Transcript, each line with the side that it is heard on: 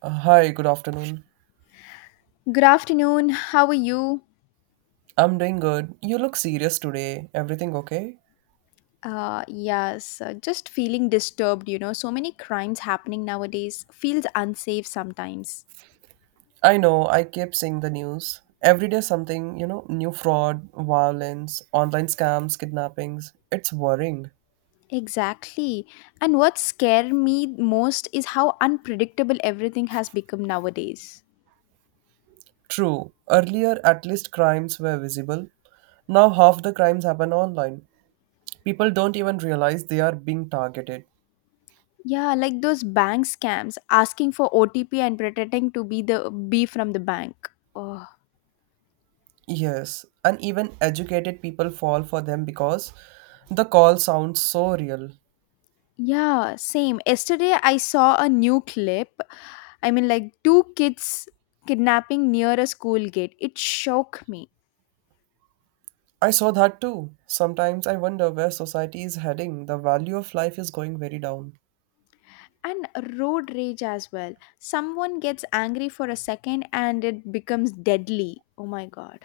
right: Hi, good afternoon.
left: Good afternoon. How are you?
right: I'm doing good. You look serious today. Everything okay?
left: Yes, just feeling disturbed. So many crimes happening nowadays feels unsafe sometimes.
right: I know, I keep seeing the news. Every day something, new fraud, violence, online scams, kidnappings. It's worrying.
left: Exactly. And what scares me most is how unpredictable everything has become nowadays.
right: True, earlier at least crimes were visible. Now half the crimes happen online. People don't even realize they are being targeted.
left: Yeah, like those bank scams asking for OTP and pretending to be from the bank. Oh.
right: Yes, and even educated people fall for them because the call sounds so real.
left: Yeah, same. Yesterday I saw a new clip. I mean, like two kids kidnapping near a school gate. It shook me.
right: I saw that too. Sometimes I wonder where society is heading. The value of life is going very down.
left: And road rage as well. Someone gets angry for a second and it becomes deadly. Oh my god.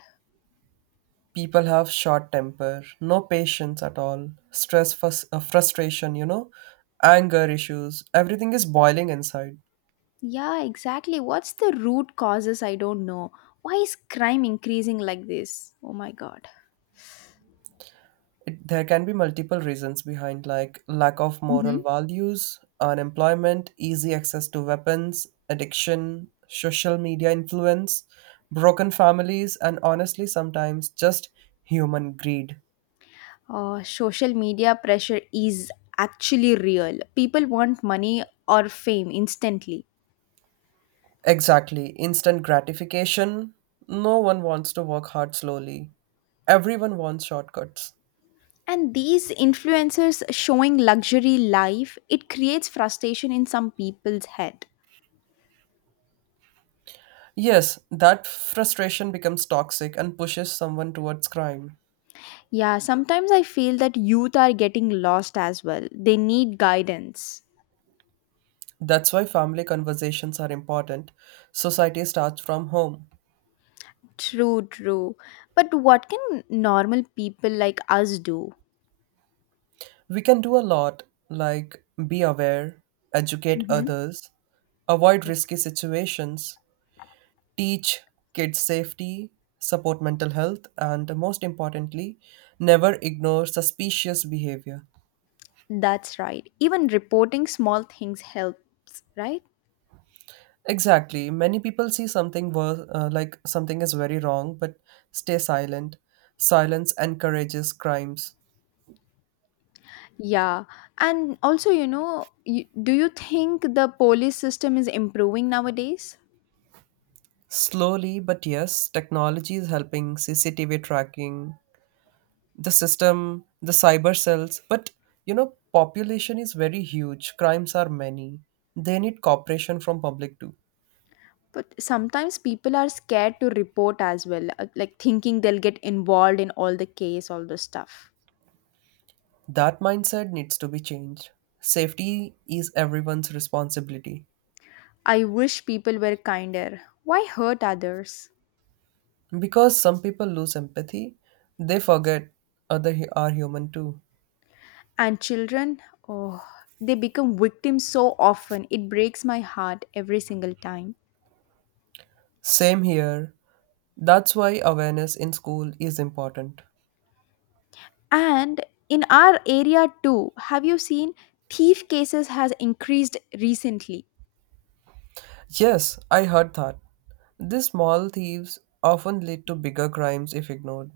right: People have short temper, no patience at all, stress, frustration, anger issues. Everything is boiling inside.
left: Yeah, exactly. What's the root causes? I don't know. Why is crime increasing like this? Oh my god.
right: There can be multiple reasons behind, like lack of moral
left: Hmm.
right: values, unemployment, easy access to weapons, addiction, social media influence, broken families, and honestly, sometimes just human greed.
left: Social media pressure is actually real. People want money or fame instantly.
right: Exactly. Instant gratification. No one wants to work hard slowly. Everyone wants shortcuts.
left: And these influencers showing luxury life, it creates frustration in some people's head.
right: Yes, that frustration becomes toxic and pushes someone towards crime.
left: Yeah, sometimes I feel that youth are getting lost as well. They need guidance.
right: That's why family conversations are important. Society starts from home.
left: True, true. But what can normal people like us do?
right: We can do a lot, like be aware, educate
left: Hmm.
right: others, avoid
left: Okay.
right: risky situations, teach kids safety, support mental health, and most importantly, never ignore suspicious behavior.
left: That's right. Even reporting small things helps, right?
right: Exactly. Many people see something wor- like something is very wrong but stay silent. Silence encourages crimes.
left: Yeah. And also, do you think the police system is improving nowadays?
right: Slowly, but yes, technology is helping CCTV tracking, the system, the cyber cells, but you know, population is very huge, crimes are many. They need cooperation from public too.
left: But sometimes people are scared to report as well, like thinking they'll get involved in all the case, all the stuff.
right: That mindset needs to be changed. Safety is everyone's responsibility.
left: I wish people were kinder. Why hurt others?
right: Because some people lose empathy, they forget other are human too.
left: And children, oh, they become victims so often. It breaks my heart every single time.
right: Same here. That's why awareness in school is important.
left: And in our area too, have you seen thief cases has increased recently?
right: Yes, I heard that. These small thieves often lead to bigger crimes if ignored.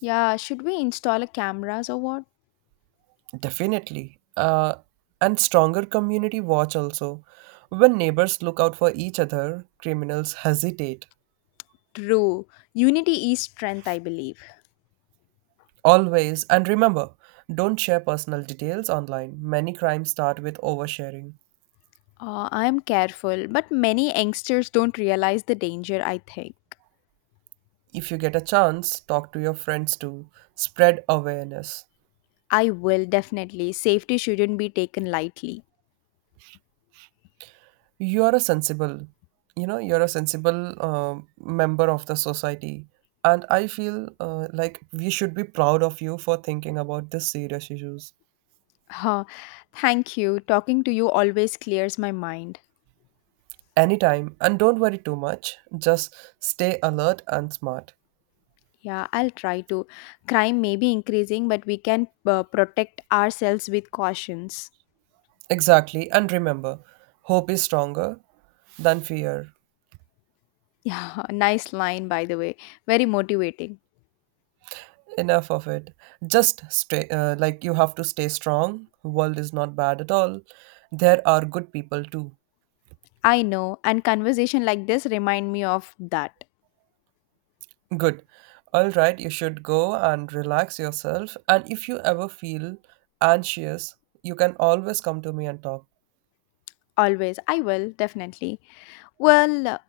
left: Yeah, should we install a cameras or what?
right: Definitely. And stronger community watch also. When neighbors look out for each other, criminals hesitate.
left: True. Unity is strength, I believe.
right: Always, and remember, don't share personal details online. Many crimes start with oversharing.
left: I'm careful, but many youngsters don't realize the danger, I think.
right: If you get a chance, talk to your friends too. Spread awareness.
left: I will definitely. Safety shouldn't be taken lightly.
right: You are a sensible, you're a sensible member of the society. And I feel like we should be proud of you for thinking about these serious issues.
left: Huh. Thank you. Talking to you always clears my mind.
right: Anytime, and don't worry too much, just stay alert and smart.
left: Yeah, I'll try to. Crime may be increasing, but we can protect ourselves with cautions.
right: Exactly, and remember, hope is stronger than fear.
left: Yeah, nice line, by the way. Very motivating.
right: Enough of it, just stay like you have to stay strong, world is not bad at all, there are good people too.
left: I know, and conversation like this remind me of that.
right: Good. All right, you should go and relax yourself, and if you ever feel anxious you can always come to me and talk.
left: Always. I will, definitely. Well,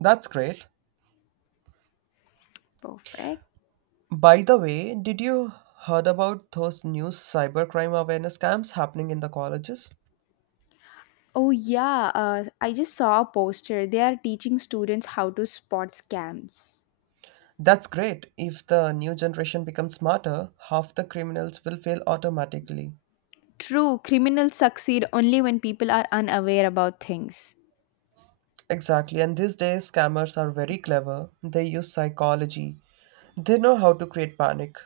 right: That's great.
left: perfect.
right: By the way, did you heard about those new cybercrime awareness camps happening in the colleges?
left: Oh, yeah. I just saw a poster. They are teaching students how to spot scams.
right: That's great. If the new generation becomes smarter, half the criminals will fail automatically.
left: True, criminals succeed only when people are unaware about things.
right: Exactly, and these days scammers are very clever. They use psychology. They know how to create panic.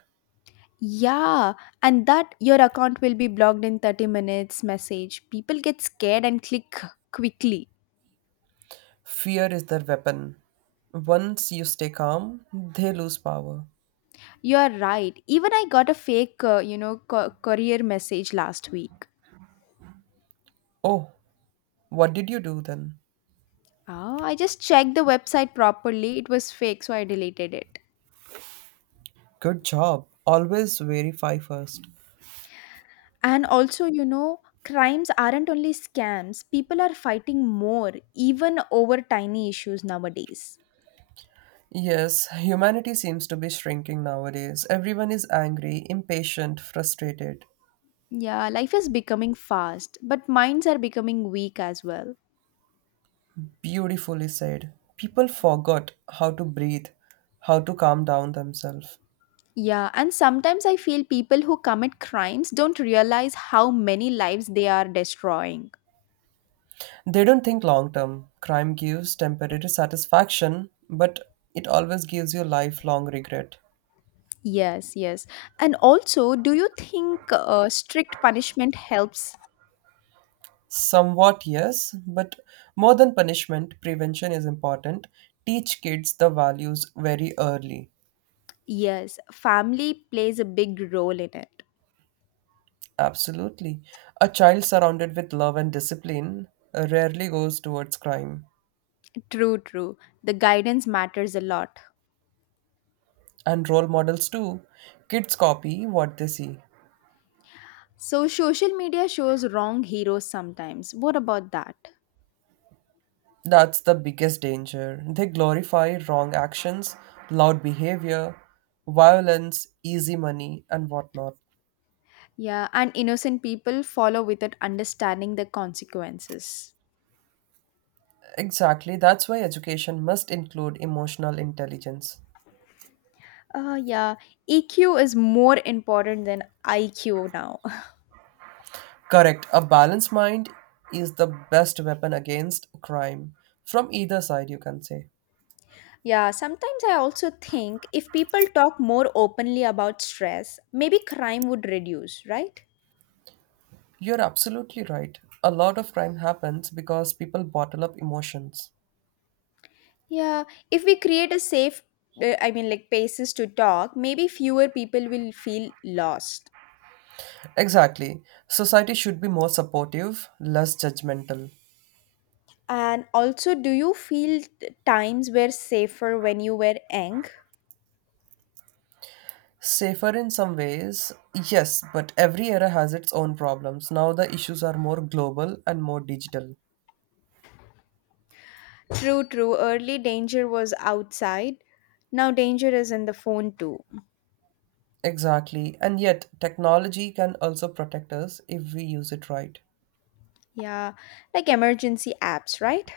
left: Yeah, and that your account will be blocked in 30 minutes message. People get scared and click quickly.
right: Fear is their weapon. Once you stay calm, they lose power.
left: You are right. Even I got a fake, courier message last week.
right: Oh, what did you do then?
left: Ah, I just checked the website properly. It was fake, so I deleted it.
right: Good job. Always verify first.
left: And also, you know, crimes aren't only scams, people are fighting more, even over tiny issues nowadays.
right: Yes, humanity seems to be shrinking nowadays. Everyone is angry, impatient, frustrated.
left: Yeah, life is becoming fast, but minds are becoming weak as well.
right: Beautifully said. People forgot how to breathe, how to calm down themselves.
left: Yeah, and sometimes I feel people who commit crimes don't realize how many lives they are destroying.
right: They don't think long term. Crime gives temporary satisfaction, but it always gives you lifelong regret.
left: Yes, yes. And also, do you think strict punishment helps?
right: Somewhat, yes, but more than punishment, prevention is important. Teach kids the values very early.
left: Yes, family plays a big role in it.
right: Absolutely. A child surrounded with love and discipline rarely goes towards crime.
left: True, true. The guidance matters a lot.
right: And role models too. Kids copy what they see.
left: So social media shows wrong heroes sometimes. What about that?
right: That's the biggest danger. They glorify wrong actions, loud behavior, violence, easy money, and whatnot.
left: Yeah, and innocent people follow without understanding the consequences.
right: Exactly, that's why education must include emotional intelligence.
left: Uh, yeah, EQ is more important than IQ now.
right: Correct, a balanced mind is the best weapon against crime, from either side, you can say.
left: yeah, sometimes I also think if people talk more openly about stress, maybe crime would reduce, right?
right: You're absolutely right. A lot of crime happens because people bottle up emotions.
left: Yeah, if we create a safe, I mean, like places to talk, maybe fewer people will feel lost.
right: Exactly. Society should be more supportive, less judgmental.
left: And also, do you feel times were safer when you were young?
right: Safer in some ways, yes, but every era has its own problems. Now the issues are more global and more digital.
left: True, true. Early danger was outside. Now danger is in the phone too.
right: Exactly, and yet technology can also protect us if we use it right.
left: Yeah, like emergency apps, right?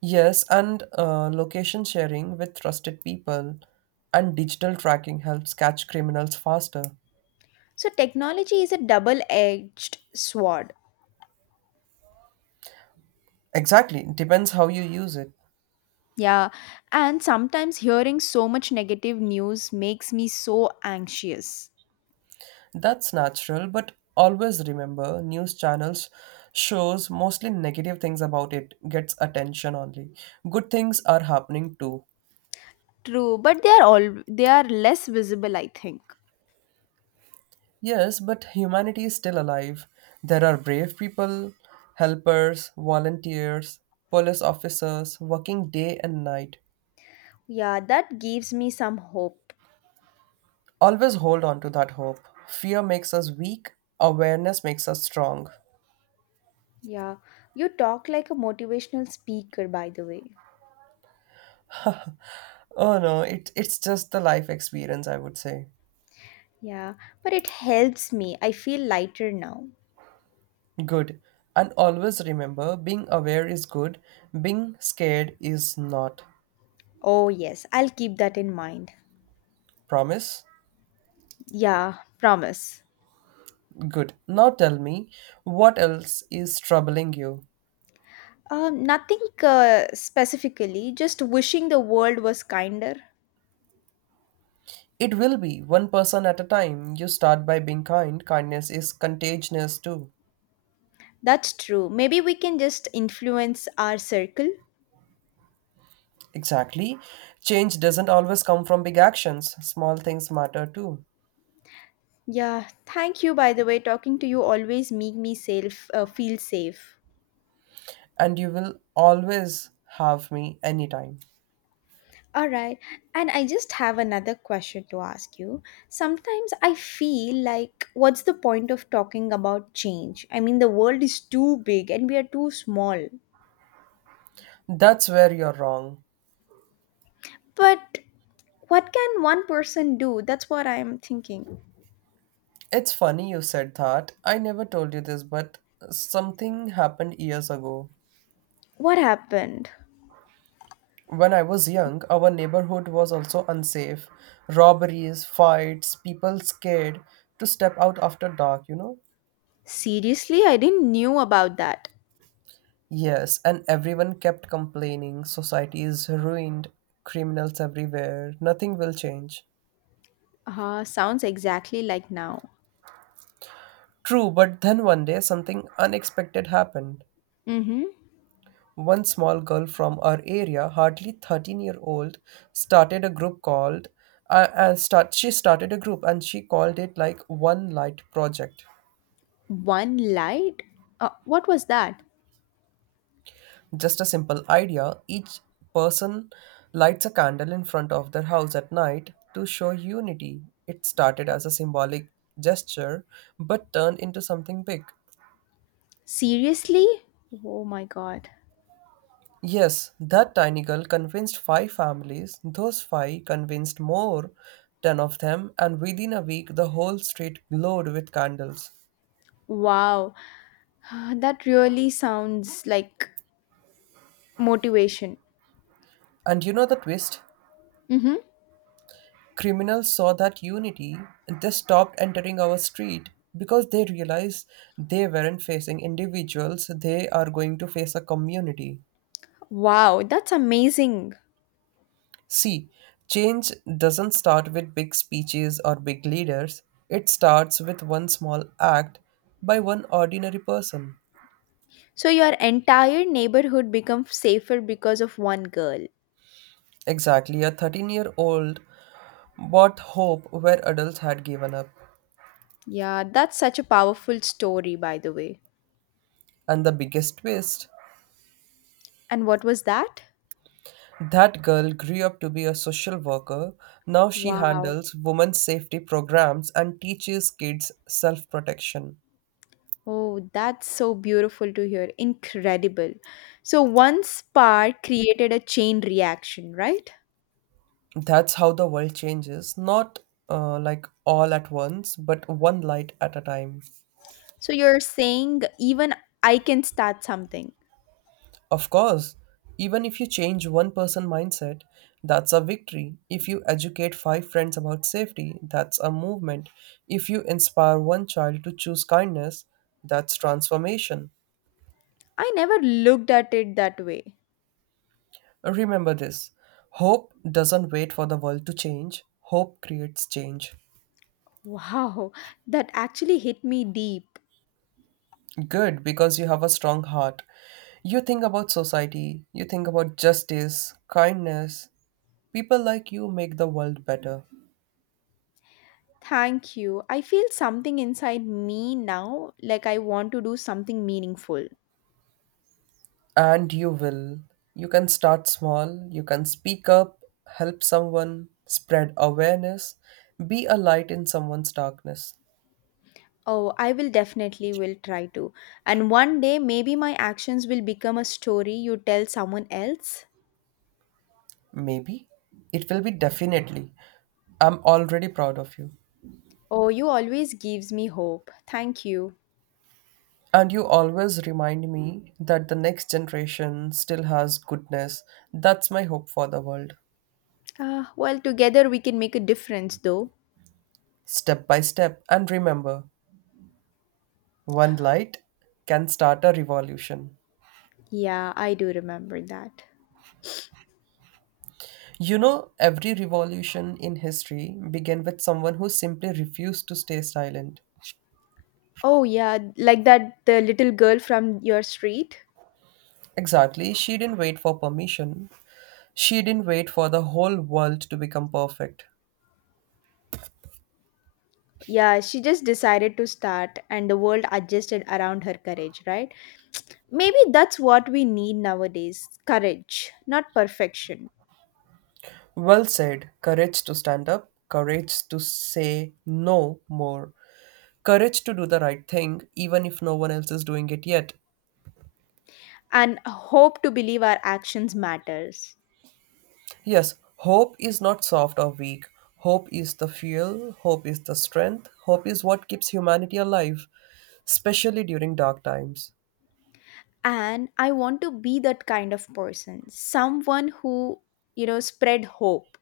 right: Yes, and location sharing with trusted people and digital tracking helps catch criminals faster.
left: So technology is a double-edged sword.
right: Exactly, depends how you use it.
left: Yeah, and sometimes hearing so much negative news makes me so anxious.
right: That's natural, but always remember news channels shows mostly negative things about it gets attention only. Good things are happening too.
left: True, but they are less visible, I think.
right: Yes, but humanity is still alive. There are brave people, helpers, volunteers, police officers working day and night.
left: Yeah, that gives me some hope.
right: Always hold on to that hope. Fear makes us weak, awareness makes us strong.
left: Yeah, you talk like a motivational speaker, by the way.
right: Oh no, it's just the life experience, I would say.
left: Yeah, but it helps me. I feel lighter now.
right: Good. And always remember being aware is good, being scared is not.
left: Oh, yes, I'll keep that in mind.
right: Promise?
left: Yeah, promise.
right: Good. Now tell me, what else is troubling you?
left: Nothing specifically, just wishing the world was kinder.
right: It will be one person at a time. You start by being kind. Kindness is contagious too.
left: That's true. Maybe we can just influence our circle.
right: Exactly. Change doesn't always come from big actions, small things matter too.
left: Yeah, thank you, by the way. Talking to you always make me feel safe.
right: And you will always have me anytime.
left: All right. And I just have another question to ask you. Sometimes I feel like, what's the point of talking about change? I mean, the world is too big and we are too small.
right: That's where you're wrong.
left: But what can one person do? That's what I'm thinking.
right: It's funny you said that. I never told you this, but something happened years ago.
left: What happened?
right: When I was young, our neighborhood was also unsafe. Robberies, fights, people scared to step out after dark, you know?
left: Seriously, I didn't knew about that.
right: Yes, and everyone kept complaining society is ruined, criminals everywhere, nothing will change.
left: Sounds exactly like now.
right: True, but then one day something unexpected happened.
left: Mm-hmm.
right: One small girl from our area, hardly 13-year-old, started a group called and start she started a group and she called it like one light project.
left: One light? What was that?
right: Just a simple idea, each person lights a candle in front of their house at night to show unity. It started as a symbolic gesture but turned into something big.
left: Seriously? Oh my god.
right: Yes, that tiny girl convinced five families. Those five convinced more, 10 of them, and within a week the whole street glowed with candles.
left: Wow, that really sounds like motivation.
right: And you know the twist?
left: Mm-hmm.
right: Criminals saw that unity and they stopped entering our street because they realized they weren't facing individuals, they are going to face a community.
left: Wow, that's amazing.
right: See, change doesn't start with big speeches or big leaders, it starts with one small act by one ordinary person.
left: So your entire neighborhood becomes safer because of one girl.
right: Exactly, a 13-year-old bought hope where adults had given up.
left: Yeah, that's such a powerful story, by the way.
right: And the biggest twist,
left: And what was that?
right: that girl grew up to be a social worker. Now she
left: Wow.
right: handles women's safety programs and teaches kids self protection.
left: Oh, that's so beautiful to hear. Incredible. So one spark created a chain reaction, right?
right: That's how the world changes, not like all at once, but one light at a time.
left: So you're saying even I can start something.
right: Of course, even if you change one person mindset, that's a victory. If you educate 5 friends about safety, that's a movement. If you inspire one child to choose kindness, that's transformation.
left: I never looked at it that way.
right: Remember this. Hope doesn't wait for the world to change. Hope creates change.
left: Wow, that actually hit me deep.
right: Good, because you have a strong heart. You think about society, you think about justice, kindness. People like you make the world better.
left: Thank you. I feel something inside me now, like I want to do something meaningful.
right: And you will. You can start small, you can speak up, help someone, spread awareness, be a light in someone's darkness.
left: Oh, I will definitely will try to. And one day maybe my actions will become a story you tell someone else.
right: Maybe. It will be definitely. I'm already proud of you.
left: Oh, you always gives me hope. Thank you.
right: And you always remind me that the next generation still has goodness. That's my hope for the world.
left: Ah, well, together we can make a difference though.
right: Step by step, and remember, one light can start a revolution.
left: Yeah, I do remember that.
right: You know, every revolution in history began with someone who simply refused to stay silent.
left: Oh yeah, like that the little girl from your street.
right: Exactly, she didn't wait for permission. She didn't wait for the whole world to become perfect.
left: Yeah, she just decided to start and the world adjusted around her courage, right? Maybe that's what we need nowadays courage, not perfection,
right: Well said, courage to stand up, courage to say no more, courage to do the right thing even if no one else is doing it yet.
left: and hope to believe our actions matters.
right: Yes, hope is not soft or weak. Hope is the fuel, hope is the strength, hope is what keeps humanity alive, especially during dark times.
left: And I want to be that kind of person, someone who spread hope.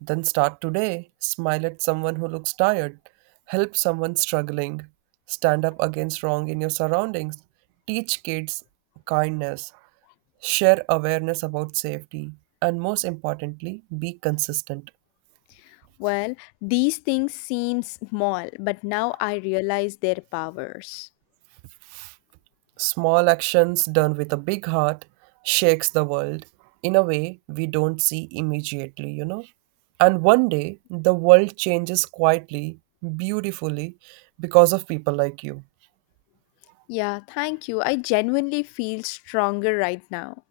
right: Then start today. Smile at someone who looks tired. Help someone struggling. Stand up against wrong in your surroundings. Teach kids kindness. Share awareness about safety. And most importantly, be consistent.
left: Well, these things seem small, but now I realize their powers.
right: Small actions done with a big heart shakes the world in a way we don't see immediately, you know? And one day, the world changes quietly, beautifully, because of people like you.
left: Yeah, thank you. I genuinely feel stronger right now.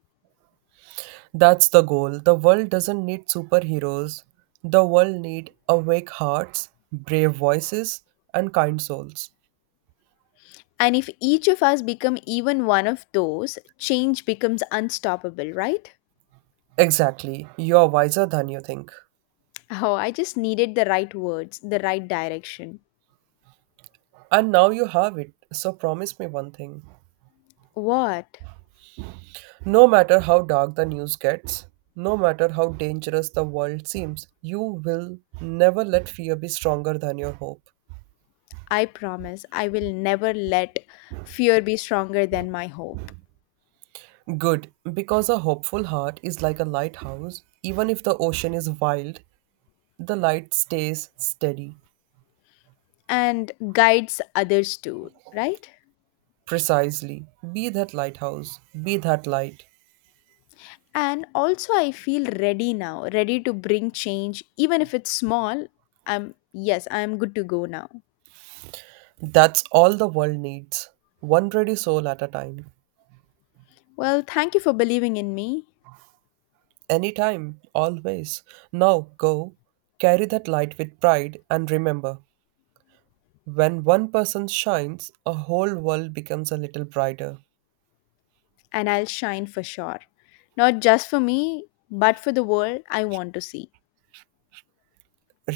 right: That's the goal. The world doesn't need superheroes. The world need awake hearts, brave voices, and kind souls.
left: And if each of us become even one of those, change becomes unstoppable, right?
right: Exactly. You're wiser than you think.
left: Oh, I just needed the right words, the right direction.
right: And now you have it. So promise me one thing.
left: What?
right: No matter how dark the news gets, no matter how dangerous the world seems, you will never let fear be stronger than your hope.
left: I promise I will never let fear be stronger than my hope
right: Good, because a hopeful heart is like a lighthouse. Even if the ocean is wild, the light stays steady.
left: and guides others too, right?
right: Precisely. Be that lighthouse. Be that light.
left: And also I feel ready now, ready to bring change even if it's small. I'm good to go now.
right: That's all the world needs. One ready soul at a time.
left: Well, thank you for believing in me.
right: Anytime. Always. Now go. Carry that light with pride and remember, when one person shines, a whole world becomes a little brighter.
left: And I'll shine for sure. Not just for me, but for the world I want to see.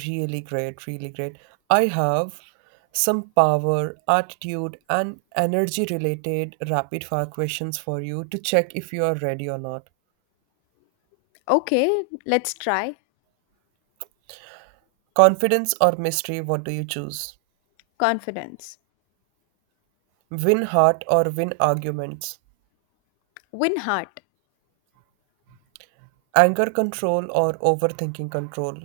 right: Really great. Really great. I have some power, attitude, and energy related rapid fire questions for you to check if you are ready or not.
left: Okay, let's try.
right: Confidence or mystery, what do you choose?
left: Confidence.
right: Win heart or win arguments.
left: Win heart.
right: Anger control or overthinking control.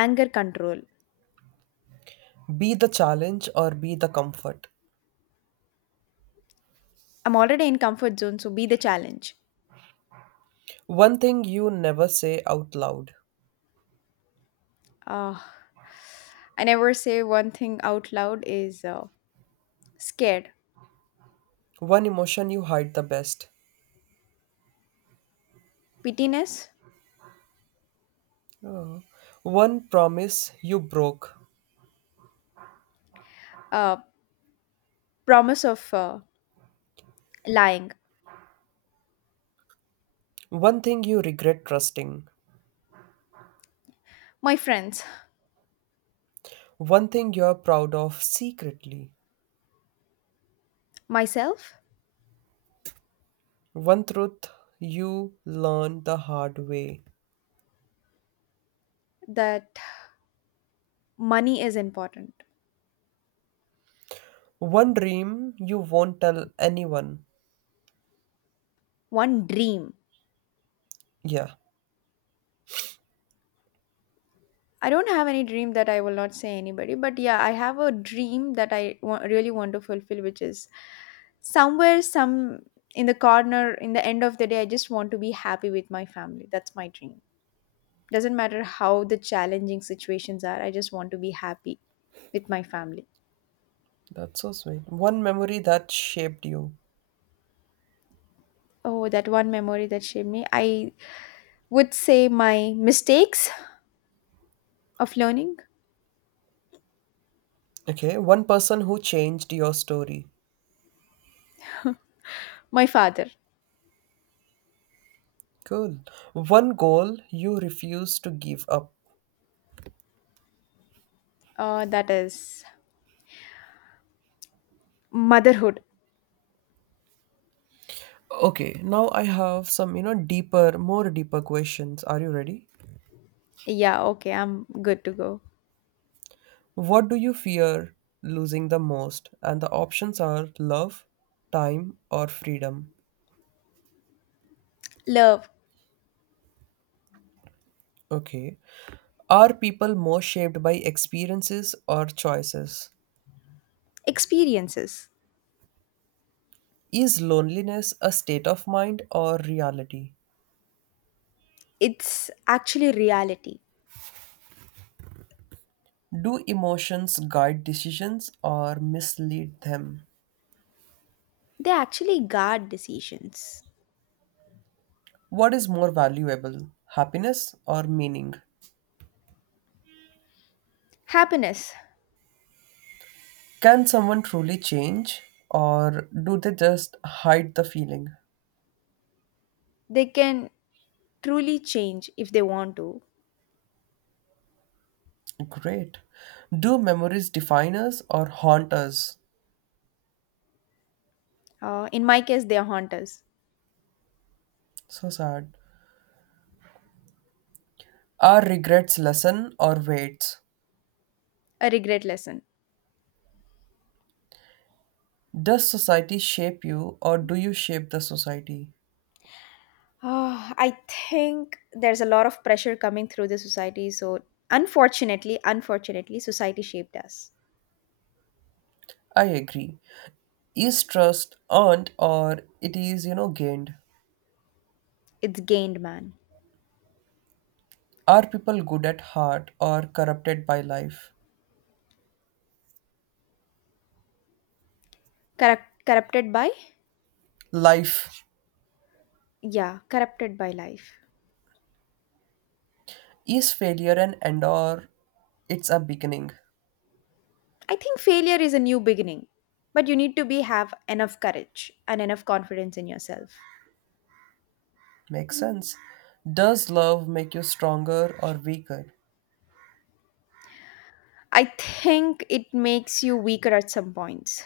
left: Anger control.
right: Be the challenge or be the comfort.
left: I'm already in comfort zone, so be the challenge.
right: One thing you never say out loud.
left: Uh, I never say one thing out loud is scared.
right: One emotion you hide the best.
left: Pittiness.
right: Oh. One promise you broke.
left: Uh, Promise of lying.
right: One thing you regret trusting.
left: My friends.
right: One thing you're proud of secretly.
left: Myself.
right: One truth you learned the hard way.
left: That money is important.
right: One dream you won't tell anyone.
left: One dream.
right: Yeah.
left: I don't have any dream that I will not say anybody, but yeah, I have a dream that I really want to fulfill, which is somewhere, some in the corner, in the end of the day, I just want to be happy with my family. That's my dream. Doesn't matter how the challenging situations are, I just want to be happy with my family.
right: That's so sweet. One memory that shaped you.
left: Oh, that one memory that shaped me. I would say my mistakes of learning.
right: Okay, one person who changed your story.
left: My father.
right: Cool. One goal you refuse to give up.
left: That is motherhood.
right: Okay, now I have some, deeper, more deeper questions. Are you ready?
left: Yeah, okay, I'm good to go.
right: What do you fear losing the most? And the options are love, time, or freedom.
left: Love
right: Okay. Are people more shaped by experiences or choices?
left: experiences.
right: Is loneliness a state of mind or reality?
left: It's actually reality.
right: Do emotions guide decisions or mislead them?
left: They actually guard decisions.
right: What is more valuable, happiness or meaning?
left: Happiness,
right: Can someone truly change or do they just hide the feeling?
left: they can truly change if they want to.
right: Great. Do memories define us or haunt us?
left: In my case, they haunt us.
right: So sad. Are regrets lesson or weights?
left: A regret lesson.
right: Does society shape you or do you shape the society?
left: Oh, I think there's a lot of pressure coming through the society. So, unfortunately, society shaped us.
right: I agree. Is trust earned or it is, gained?
left: It's gained man.
right: Are people good at heart or corrupted by life?
left: Corrupted by?
right: Life.
left: Yeah, corrupted by life.
right: Is failure an end or it's a beginning?
left: I think failure is a new beginning, but you need to be have enough courage and enough confidence in yourself.
right: Makes sense. Does love make you stronger or weaker?
left: I think it makes you weaker at some points.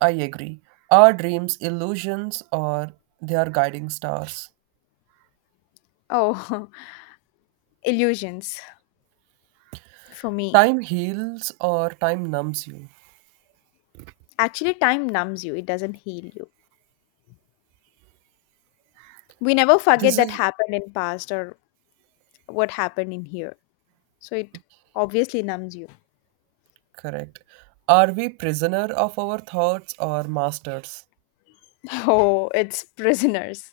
right: I agree. Are dreams illusions or they are guiding stars?
left: Oh, illusions for me.
right: Time heals or time numbs you.
left: Actually, time numbs you. It doesn't heal you. We never forget
right: This
left: that
right: is
left: happened in past or what happened in here. So it obviously numbs you.
right: correct. Are we prisoner of our thoughts or masters?
left: Oh, it's prisoners.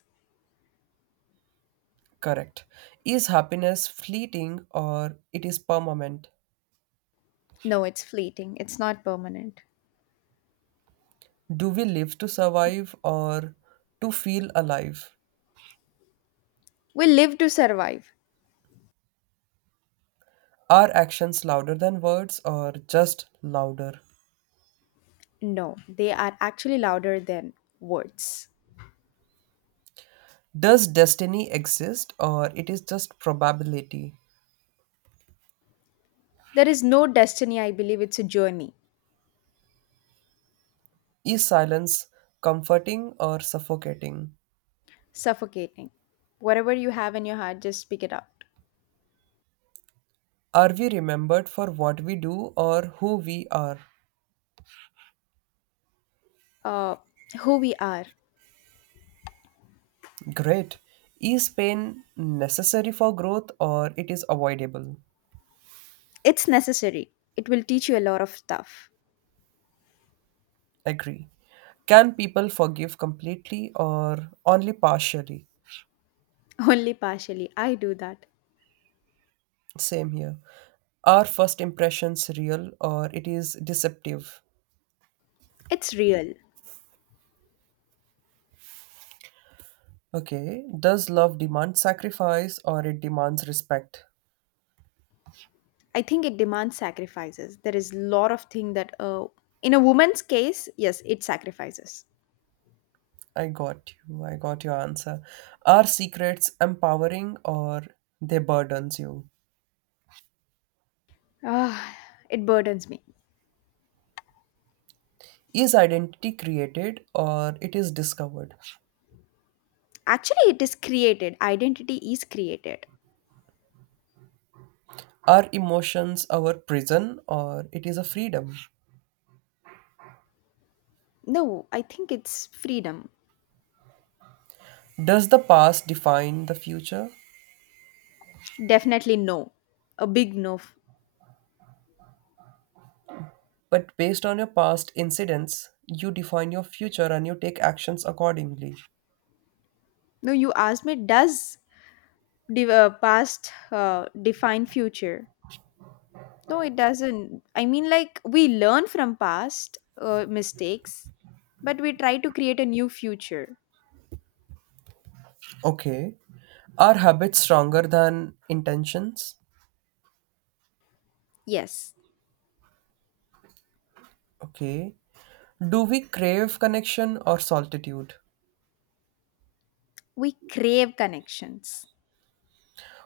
right: Correct. Is happiness fleeting or it is permanent?
left: No, it's fleeting. It's not permanent.
right: Do we live to survive or to feel alive?
left: We live to survive.
right: Are actions louder than words or just louder?
left: No, they are actually louder than words.
right: Does destiny exist or it is just probability?
left: There is no destiny, I believe. It's a journey,
right: Is silence comforting or suffocating?
left: suffocating. Whatever you have in your heart, just speak it out.
right: Are we remembered for what we do or who we are?
left: Uh, who we are.
right: Great. Is pain necessary for growth or it is avoidable?
left: It's necessary. It will teach you a lot of stuff.
right: Agree. Can people forgive completely or only partially?
left: Only partially. I do that.
right: Same here. Are first impressions real or it is deceptive?
left: It's real.
right: Okay, does love demand sacrifice or it demands respect?
left: I think it demands sacrifices. There is a lot of thing that, in a woman's case, yes, it sacrifices.
right: I got you. I got your answer. Are secrets empowering or they burdens you?
left: Ah, it burdens me.
right: Is identity created or it is discovered?
left: Actually, it is created. Identity is created.
right: Are emotions our prison or it is a freedom?
left: No, I think it's freedom.
right: Does the past define the future?
left: Definitely no. A big no.
right: But based on your past incidents, you define your future and you take actions accordingly.
left: No, you asked me, does the past define future? No, it doesn't. I mean, like, we learn from past mistakes, but we try to create a new future.
right: Okay. Are habits stronger than intentions?
left: Yes,
right: Okay. Do we crave connection or solitude?
left: we crave connections.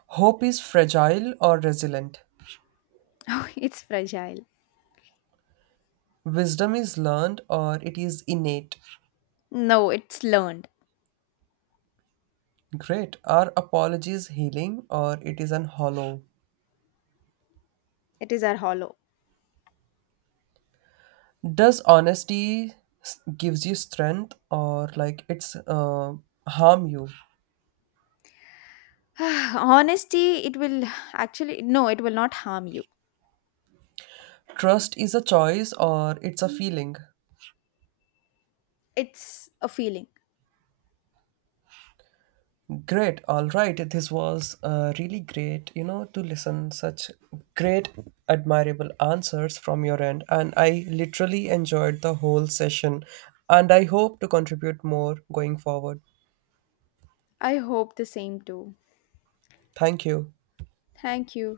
right: Hope is fragile or resilient?
left: Oh, it's fragile.
right: Wisdom is learned or it is innate?
left: No, it's learned.
right: Great. Are apologies healing or it is an hollow?
left: It is our hollow.
right: Does honesty gives you strength or like it's harm you?
left: Honesty, no, it will not harm you.
right: Trust is a choice or it's a feeling.
left: It's a feeling.
right: Great. All right. This was really great, to listen such great admirable answers from your end and I literally enjoyed the whole session and I hope to contribute more going forward.
left: I hope the same too.
right: Thank you.
left: Thank you.